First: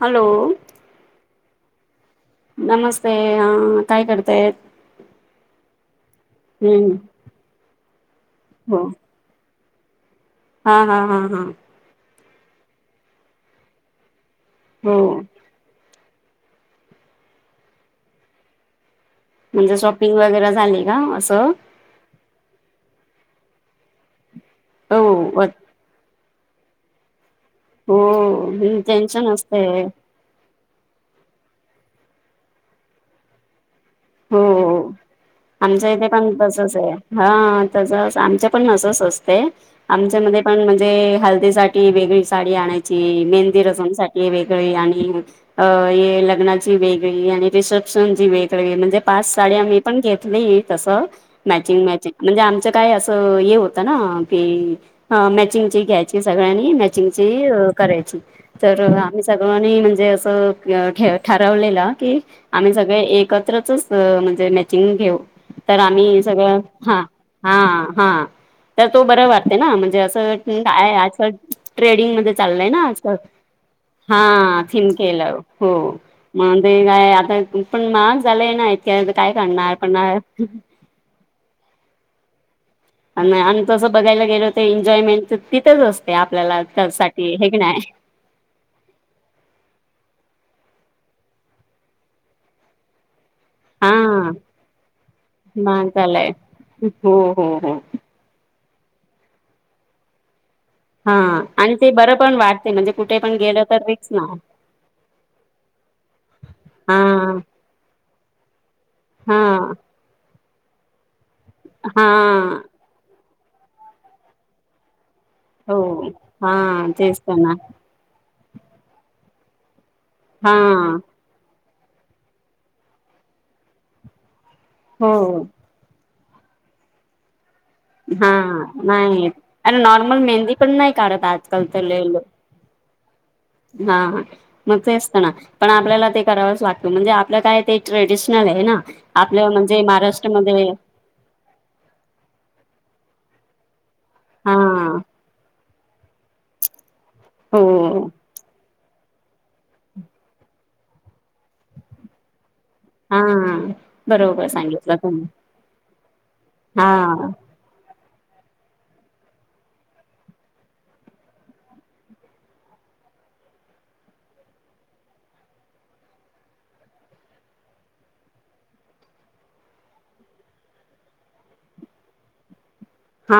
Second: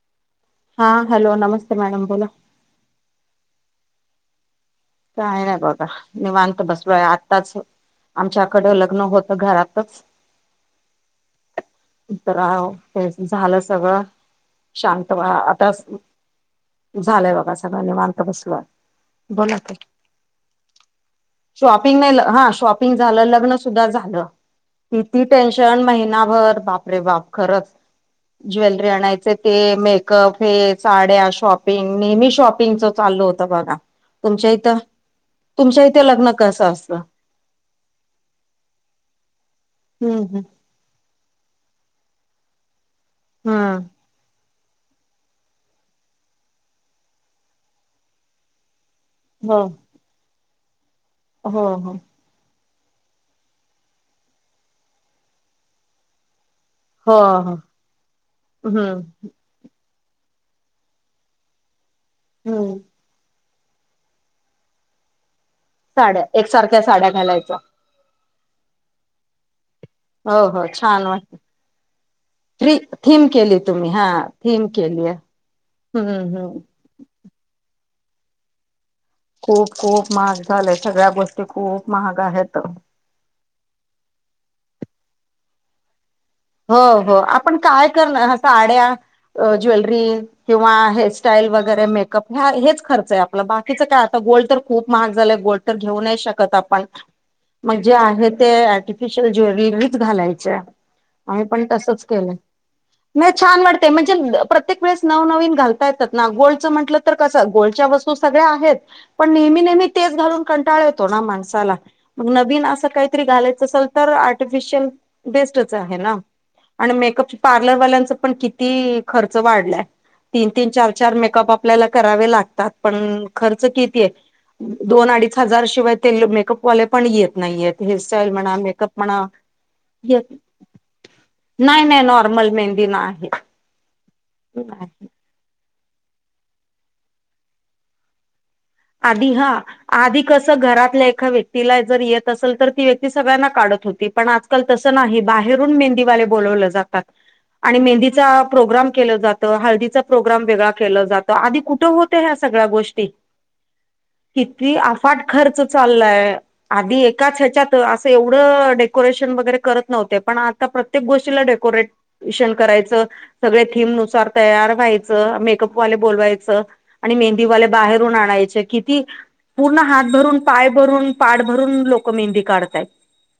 Hello हा hello नमस्ते madam बोला नमस्ते ह काय करताय कायनाय बघा निवांत हम्म बसलोय आत्ताच आमच्याकड हो लग्न होतं घरातच हा हा हा हा तर ते झालं सगळं हो शांत वा आता झालंय बघा सगळं निवांत बसलोय बोला की म्हणजे शॉपिंग वगैरे झाले का असं शॉपिंग नेलं ह शापिंग झालं लग्न सुद्धा झालं हो किती हो टेन्शन महिना र बाप रे बाप खरच ज्वेलरी टेन्शन आणायचे ते असतय मे कफे साड्या शॉपिंग नेहमी शॉपिंग च चाललं होत बघा तुमच्या इथं तुमच्या आमच्यां इथे लग्न पण कसं तसच आहे असतं हा त आमच्या पण असंच असते हम्म आमच्यामध्ये हम्म पण म्हणजे हल्दी सा ती वेगळी साडी आणायची मेंदी रसम हम्म सा हे वेगळे आणि अ लग्नाची वेगळी आणि रिसेप्शनची वेगळी म्हणजे पाच हो साड्या मी पण घेतली तसं हो मॅचिंग हो. मॅचिंग म्हणजे आमचं काय असं हे होतं ना की मॅचिंग ची घ्यायची सगळ्यांनी हो हो करायची तर हम्म. आम्ही स म्हणजे असं ठरवलेलं की आम्ही हम्म. सगळे एकत्रचच म्हणजे मॅचिंग घेऊ तर आम्ही साड्या सगळं एकसारख्या ह साड्या हा घालायच्या हा तर तो बर वाटते ना म्हणजे असं हो हो काय छान आजकाल वाटत. ट्रेडिंग मध्ये चाललंय थ्री ना आजकाल थीम केली तुम्ही हा थीम थिम केली आहे केल्याव हो हम्म म हम्म. [unintelligible] काय आता पण महाग झालंय ना इतक्या काय खूप करणार पण खूप महाग झालंय सगळ्या गोष्टी खूप महाग आहेत आणि तसं बघायला गेलो तर एन्जॉयमेंट तिथंच असते आपल्याला हो हो त्यासाठी हे आपण की नाही काय करणार साड्या ज्वेलरी किंवा हेअरस्टाईल वगैरे मेकअप ह हेच खर्च आहे आप बाकीच हा काय आता गोल्ड तर खूप महाग झालं गोल्ड तर महाग घेऊ नाही झालंय शकत आपण हो हो हो मग जे आहे ते आर्टिफिशल ज्वेलरीज घालायच्या हा आम् पण आणि ते तसच बरं पण केलंय वाटते म्हणजे कुठे नाही पण छान गेलं तर वाटते रिक्स म्हणजे ना प्रत्येक वेळेस नवनवीन घालत करत्यात ना गोल्डचं म्हटलं तर कस हा गोल्डच्या वस्तू सगळ्या आहेत पण हा नेहमी नेहमी तेच घालून कंटाळ येतो ना माणसाला मग हा नवीन अस काही घालायच असेल तर आर्टिफिशयल बेस्टच हो आहे ना हा आणि तेच तर मेकअप ना पार्लरवाल्यांच पण किती खर्च वाढलाय तीन हा तीन चार चार मेकअप आपल्याला करावे लागतात पण खर्च किती हो दोन अडीच हजार शिवाय ते मेकअपवाले पण येत नाहीयेत हा हेअरस्टाईल म्हणा मेकअप म्हणा नाही अरे नॉर्मल येत मेहंदी पण नाही काढत आजकालचे लय लोक मल मेहंदीना हा मग ते पण आपल्याला ते करावच लागत म्हणजे आपलं काय ते ट्रेडिशनल ए ना आधी हा आपल्या म्हणजे आधी कसं महाराष्ट्रामध्ये घरातल्या एका व्यक्तीला तिला जर येत असेल तर ती व्यक्ती सगळ्यांना काढत होती पण हा आजकाल तस नाही बाहेर मेहंदी वाले बोलावले जातात हो आणि मेंदीचा प्रोग्राम केला जात हळदीचा प्रोग्रम वेगळा केला जातो आधी कुठे होत्या ह्या सगळ्या गोष्टी हा बरोबर किती सांगितलं तुम्ही अफाट खर्च चाललाय हा आधी एकाच ह्याच्यात असं एवढं डेकोरेशन वगैरे करत नव्हते पण आता प्रत्येक गोष्टीला डेकोरेट [unintelligible] करायचं सगळे थीम नुसार तयार व्हायचं मेकअप वाले बोलवायचं. आणि मेहंदीवाल्या बाहेरून आणायचे. किती पूर्ण हात भरून पाय भरून पाड भरून लोक मेहंदी काढतायत. हा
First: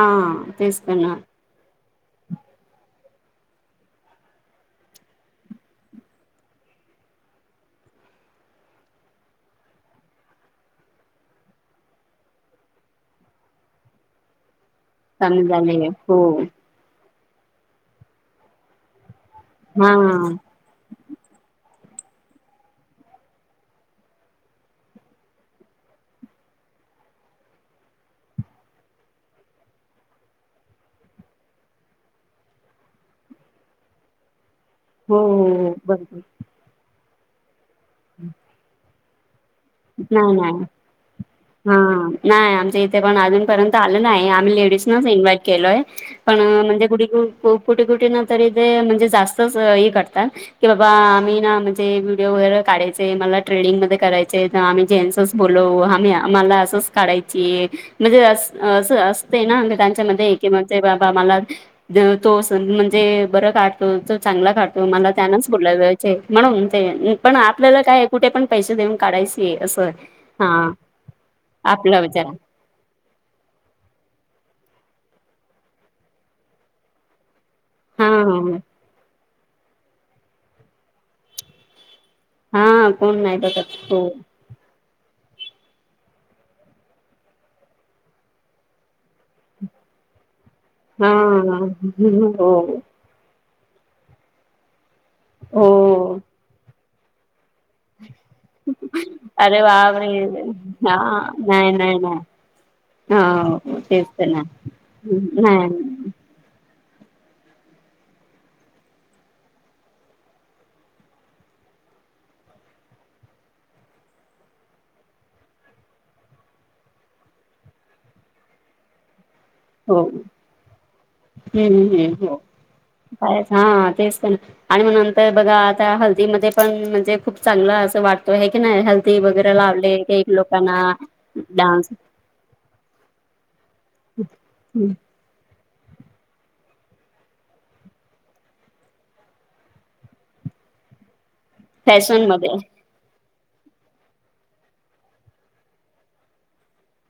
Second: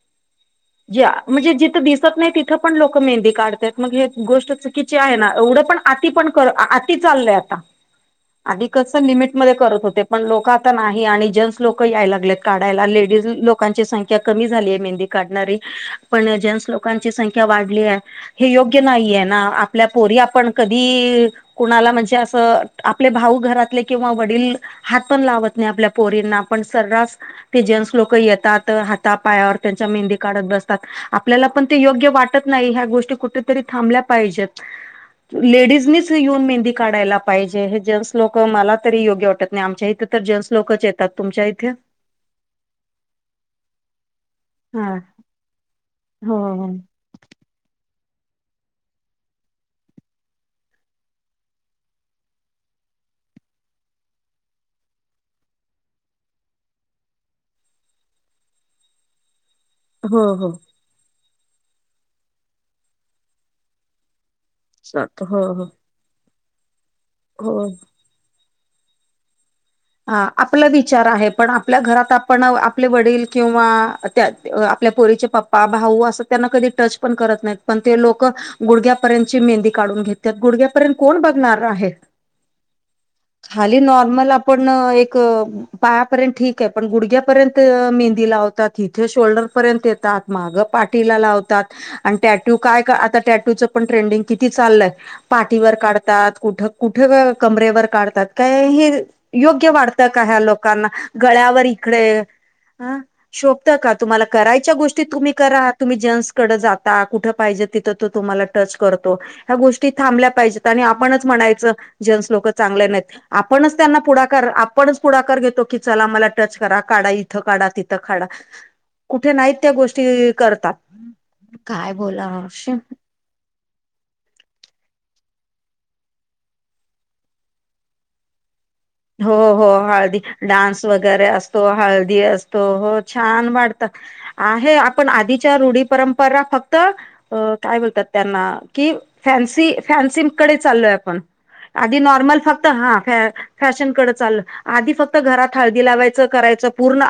तेच तर ज ना म्हणजे जिथं दिसत नाही तिथ. तथ पण लोक मेंदी काढतायेत मग हे गोष्ट चुकीची आहे ना एवढं पण आती पण कर आ आती चाललेय आ [unintelligible] आधी कसं लिमिटमध्ये करत होते. पण लोक आता नाही आणि जेंट्स लोक याय लागलेत काढायला लेडीज लोकांची संख्या कमी झाली आहे मेहंदी. चांगलं काढणारी झाले हो पण जेन्स लोकं लोकांची संख्या वाढलिये हे योग्य नाहीय ना आपल्या हा पोरी आप कधी कुणाला म्हणजे असं आपले भाऊ घरातले किंवा वडील हात पण लावत नाही आपल्या पोरींना पण सर्रास ते जेंट्स लोक येतात हाता पायावर त्यांच्या मेहंदी काढत बसतात. आपल्याला पण ते योग्य वाटत नाही ह्या गोष्टी कुठेतरी थांबल्या पाहिजेत. हो लेडीजनीच बरोबर येऊन मेहंदी काढायला पाहिजे हे जेंटस लोक मला तरी योग्य वाट तिथं तर नाही जेन्स नाही लोकच येतात. इथे? हा नाही आमच्या इथे पण अजूनपर्यंत आलं नाही आम्ही लेडीज हा नच इन्व्हाइट केलोय. हो पण हो. म्हणजे कुठ कुठे कुठे ना तरी ते म्हणजे जास्तच हे करतात. की बाबा आम्ही ना म्हणजे व्हिडिओ वगैरे काढायचे मला ट्रेडिंग मध्ये करायचे. आम्ही जेन्सच बोलव आम्ही आम्हाला असच काढायची म्हणजे अस असं असते ना. त्यांच्या हो मध्येय की हो म्हणजे बाबा मला तो म्हणजे बर काढतो तो चांगला काढतो. मला चालत हो त्यांनाच हो बोलायला जायचे म्हणून ते पण हो. आपल्याला काय कुठे पण पैसे देऊ. काडायशी असं. ह आपला विचार आहे पण आपल्या आपला घरात विचारा आपण आपले वडील किंवा त्या आपल्या पोरीचे पप्पा भाऊ असं त्यांना कधी टच पण करत नाहीत. पण ते हा लोक गुडघ्यापर्यंतची मेहंदी काढून घेतात गुडघ्यापर्यंत कोण बघणार आहे. हा हा कोण नाही बघत खाली हो नॉर्मल आपण एक पायापर्यंत ठीक आहे पण गुडघ्यापर्यंत मेहंदी लावतात. तिथे शोल्डर पर्यंत येतात माग हा पाठीला लावतात आणि हो टॅटू काय आता टॅटूच पण ट्रेंडिंग किती चालय. हो पाठीवर काढतात कुठ कुठ कमरेवर काढतात काय हे. अरे योग्य वाढत बापरे का ह्या लोकांना हा गळ्यावर नाही नाही इकडे नाही ह शोभत हो का तेच तुम्हाला तर ना करायच्या गोष्टी तुम्ही करा तुम् नाही जेन्स कडे जाता कुठ पाहिजे तिथं तो तुम्हाला टच करतो. ह्या गोष्टी थांबल्या पाहिजेत आणि आपणच म्हणायचं जेन्स लोक चांगल्या नाहीत आपणच त्यांना पुढा. आपणच पुढाकार घेतो की चला मला टच करा काढा इथं काढा तिथं काढा. कुठे नाहीत त्या हो गोष्टी करतात हम्म काय हम्म बोला. हो [unintelligible] [unintelligible] हा तेच तर ना आणि म नंतर बघा आता हल्दी मध्ये पण म्हणजे खूप चांगलं असं वाटतो आहे की नाही हेल्थ. हो हो हळदी डान्स वगैरे असतो डान्स हळदी असो. त हो छान वाटत आहे आपण आधीच्या रूढी परंपरा फक्त अ काय बोलतात त्यांना कि फॅन्सी फॅन्सीकडे चाललोय आपण आधी फॅशन नॉर्मल मध्ये फक्त हा फ फॅशनकडे चाललं. आधी फक्त घरात हळदी लावायचं करायचं पूर्ण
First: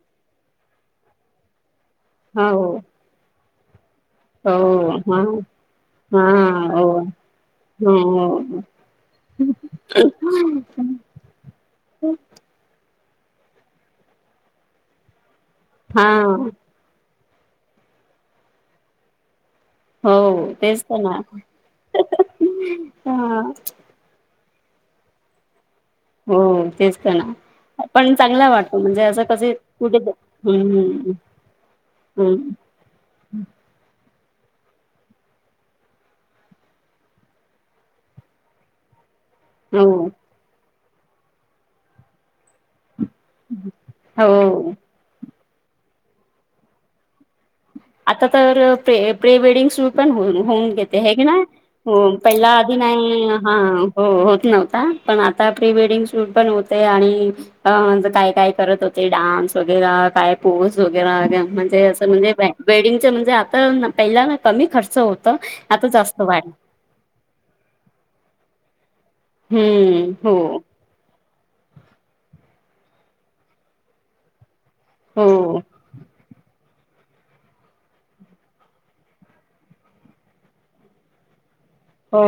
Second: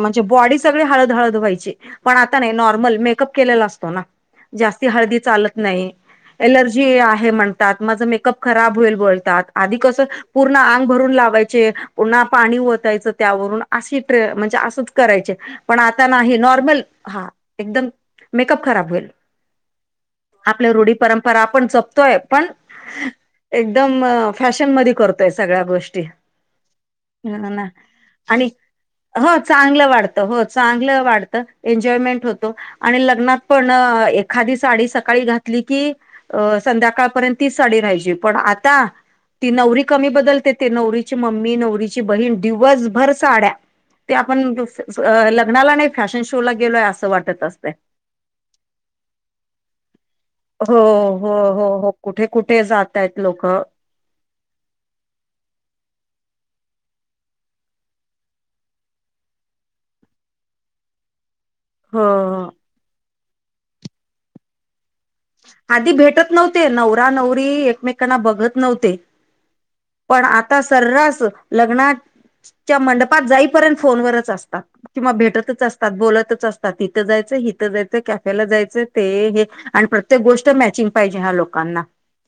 म्हणजे बॉडी सगळे हळद हळद व्हायची. पण आता हो नाही नॉर्मल मेकअप केलेला असतो ना हो जास्ती हळदी हा चालत नाही. हा एलर्जी हो आहे म्हणतात माझं मेकअप हो खराब होईल बोलतात आधी कसं पूर्ण आंग भरून लावायचे पु्हा पाणी ओतायच त्यावरून अ ट म्हणजे असंच कराय. पण आता नाही हा नॉर्मल हा एकदम मेकअप खराब होईल. हो आपल्या तेच रूढी तर ना परंपरा आपण जपतोय पण हा. एकदम म फॅशन मध्ये करतोय सगळ्या गोष्टी. हो तेच तर हा ना पण आणि चांगला वाटतो म्हणजे असं हो कसे चांगलं कुठे वाढतं हो चांगलं हम्म वाढत. एन्जॉयमेंट होतो हम्म आणि लग्नात पण एखादी साडी सकाळी घातली की अ संध्याकाळपर्यंत तीच साडी राहायची पण आता ती नवरी हो कमी बदलते ती नवरीची मम्मी नवरीची बहीण दिवसभर साड्या त ते आपण हो लग्नाला नाही फॅशन शो ला गेलोय असं वाटत असतय. आता तर प्र -प्री वेडिंग शूट पण होऊ होऊन हो घेते हे की हो नाय. हो कुठे पहिला कुठे आधी जात आहेत नाही लोक हा. हो होत नव्हता पण आता प्री वेडिंग शूट पण होतय आणि अ म्हणजे काय काय करत होते डान्स वगैरे काय पोज वगैर म्हण अस म्हणजे हो वेडिंग म्हणजे आता पहिला ना कमी खर्च होत आता आधी जास्त भेटत वाढ नव्हते नवरा नवरी एकमेकांना बघत नव्हते हम्म पण हो आता अस सर्रास लग्नाच्या मंडपात जाईपर्यंत फोनवरच असतात. किंवा हो भेटतच असतात बोलतच अस तिथं जायचं इथं जायचं कॅफेला जायचं ते हे आणि प्र तेक गोष्ट मॅचिंग पाहिजे हा लोकांना. हो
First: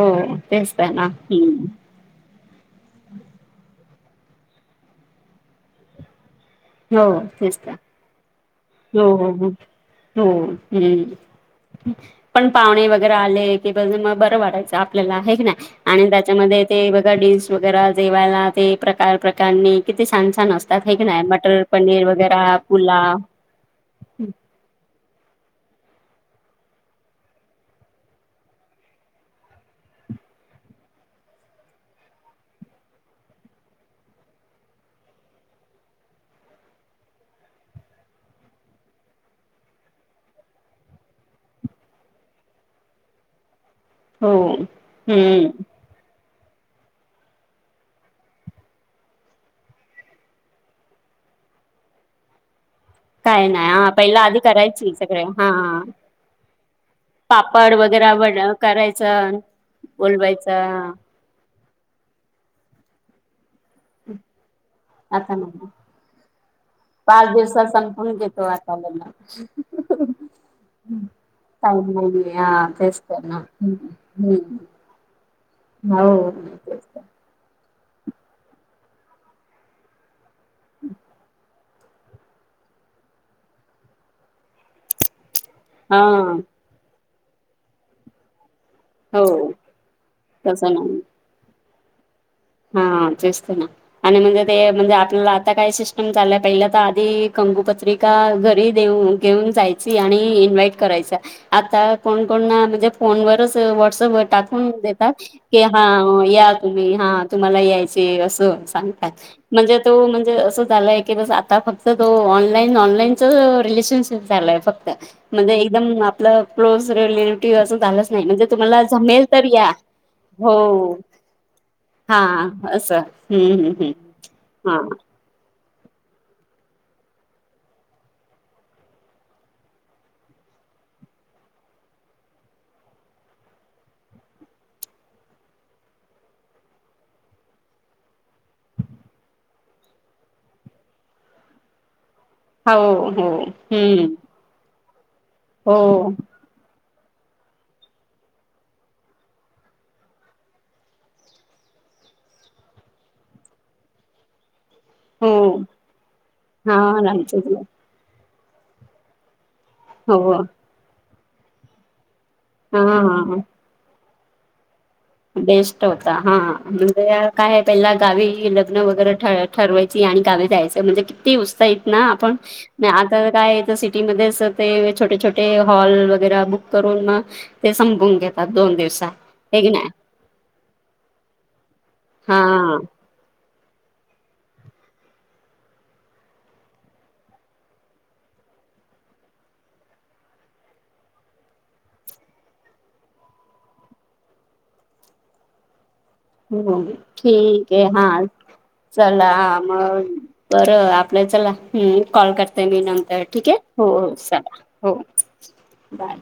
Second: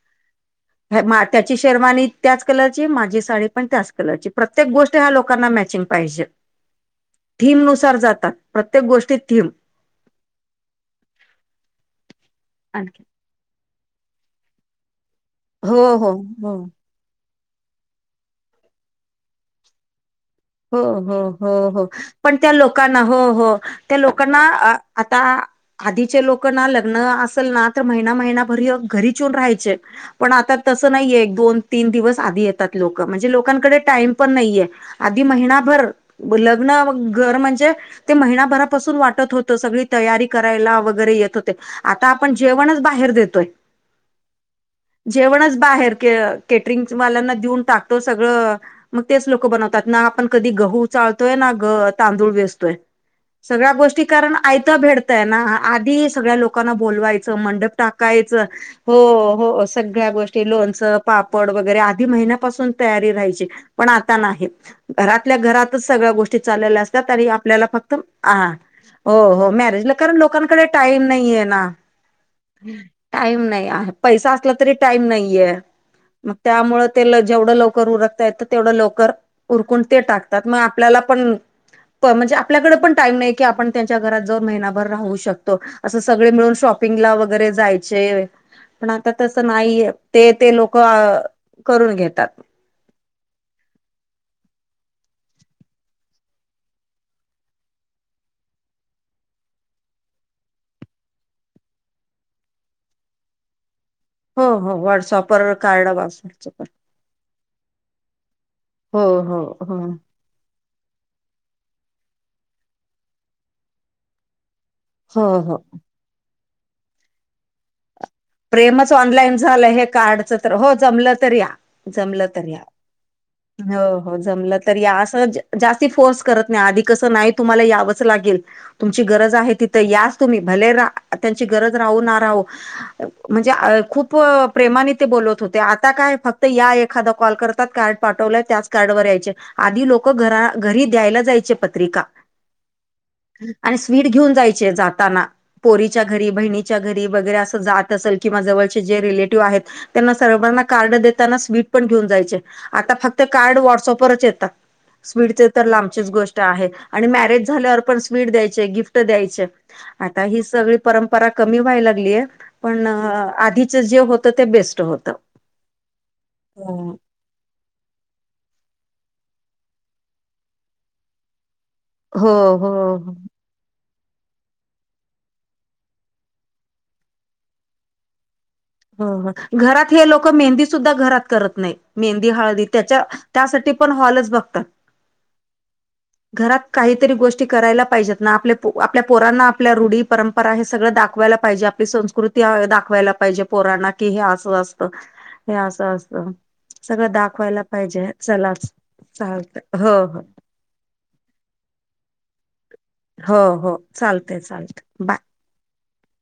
तेच ते ना त्याची हम्म. शेरवानी त्याच कलरची माझी साडी पण त्याच कलरची प्रत्येक गोष्ट ह्या लोकांना मॅचिंग पाहिजे. हो तेच थीम तर नुसार जातात प्रत्येक हो गोष्टीत हो हो थीम. हो हम्म पण पाहुणे आणखी वगैरे आले ते बघून मग बरं वाटायच आपल्याला हे की नाय हो आणि हो हो त्याच्यामध्ये ते बघा डीस वगैरे जेवायला ते प्रकार प्रकारणी किती छान छान हो, असतात हे की हो, नाही म हो हो पण त्या लोकांना हो हो त्या लोकांना अ आता आधीचे लोक ना लग्न असेल ना तर महिना महिनाभर घरीच येऊन राहायचे. पण आता तसं नाहीये एक दोन तीन दिवस आधी येतात लोक म्हणजे लोकांकडे टाइम पण नाहीये. आधी महिनाभर लग्न घर म्हणजे ते महिनाभरापासून वाटत होत सगळी तयारी करायला वगैरे येत होते. आता आपण जेवणच बाहेर देतोय हो जेवणच हम्म बाहेर कटरिंगस वाल्यांना देऊन टाकतो सगळं मग तेच लोक बनव त्यात ना आपण कधी गहू चालतोय ना ग तांदूळ वेचतोय. काय नाही सगळ्या हा गोष्टी पहिला कारण आधी आयत्या करायची सगळे भेडताय ना हा आधी सगळ्या लोकांना बोलवाय मंडप पापड वगैरे टाकायच वड हो करायचं हो सगळ्या गोष्टी बोलवायचं लोणचं पापड वगैरे आधी महिन्यापासून तयारी राहायची पण आता नाही. आता घरातल्या नाही घरातच सगळ्या गोष्टी चाललेल्या असतात तरी पाच आपल्याला दिवसात फक्त संपून आ घेतो आता लग्न हो हो मॅरेजला कारण लोकांकडे टाईम नाही आहे ना. टाईम नाहीये हा तेच तर ना. टाईम नाही हम्म आहे पैसा असला तरी हम्म टाईम नाहीये. हो मग तेच त्यामुळं की. जेवढं लवकर उरकता येइल तेवढं लवकर उरकून ते टाकतात मग आपल्याला पण ण म्हणजे आपल्याकडे पण टाईम नाही की आपण त्यांच्या घरात जाऊन महिनाभर राहू शकतो असं हा सगळे मिळून शॉक पिंगला वगैरे जायचे पण आता हो तस नाहीये ते ते तसं लोक नाही. करून घेतात. हा तेच ते ना. आणि म्हणजे ते म्हणजे आपल्याला आता काय सिस्टम चालय पहिल्या तर आधी कंगुपत्री एका घरी देऊ घेऊन जायची आणि इन्व्हाइट करायचा. आता कोणकोण म्हणजे फोनवरच व्हॉट्सअपवर हो टाकवून हो देतात व्हॉट्सअपवर की हा कार्ड या वापर तुम्ही हा. लग्नाला यायचे असं हो सांगतात हो हो म्हणजे तो म्हणजे अस झाय की बस आता फक्त तो ऑनलाईन ऑनलाईनच रिलेशनशिप चालाय फक्त. हो म्हणजे हो एकदम आपलं [unintelligible] रिलेटिव्ह असं झालं. प्रेमच ऑनलाईन झालं हे कार्डच तर हो जमलं तर या. हा जमलं तर या, असं हम्म हम्म हो हो जमलं तर या हम्म असं जास्ती फोर्स करत नाही आधी कसं नाही तुम्हाला यावंच लागेल. तुमची गरज आहे तिथं यास तुम्ही भले रा त्यांची गरज राहू ना राहू. म्हणजे खूप प्रेमाने ते बोलवत होते आता काय फक्त या एखादा कॉल करतात का पाठवल्या त्याच कार्ड वर यायचे आधी लोक घ घरी द्यायला जायचे पत्रिका. हा हो हो आणि हम्म स्वीट घेऊन जायचे जाताना. हो पोरीच्या घरी बहिणीच्या घरी वगैरे अस जात तसल की माझ जवळचे जे रिलेटिव्ह आहेत त्यांना सर्वांना कार्ड देताना स्वीट पण घेऊन जायचे. आता फक्त कार्ड व्हॉट्सअपवरच येतात. हो स्वीटचे तर लांबचेच गोष्ट आहे हा आणि मॅरेज रामचंद्र झाल्यावर पण स्वीट द्यायचे, गिफ्ट द्यायचे. हो आता ही सगळी परंपरा कमी व्हाय लागलीय हा पण हा आधी जे होत ते बेस्ट होत. बेस्ट होता हा म्हणजे काय पहिला गावी लग्न वगैरे ठरत ठरवायची आणि गावी जायचं म्हणजे ते उस्ताइत ना हो आपण हो आता काय तर सिटीमध्ये ते छोटे-छोटे हॉल वगैरे बुक करून मग, ते संपून घेत. हो हो घरात हे लोक मेहंदी सुद्धा घरात करत नाही मेहंदी हळदी हा त्याच्या त्यासाठी पण हॉलच बघतात. [inaudible] घरात काहीतरी गोष्टी करायला पाहिजेत ना आपल्या आपल्या पोरांना आपल्या रूढी परंप परा हे सगळं दाखवायला पाहिजे आपली संस्कृती दाखवायला पाहिजे. पोरांना कि हे असं असत हे असं असतं. हो सगळं दाखवायला ठीक आहे पाहिजे हा, चलाच चला चालत हो मग. हो बर आपल्या चला कॉल करते मी नंतर हो ठीक हो आहे चालतय चालत चला. Bye bye.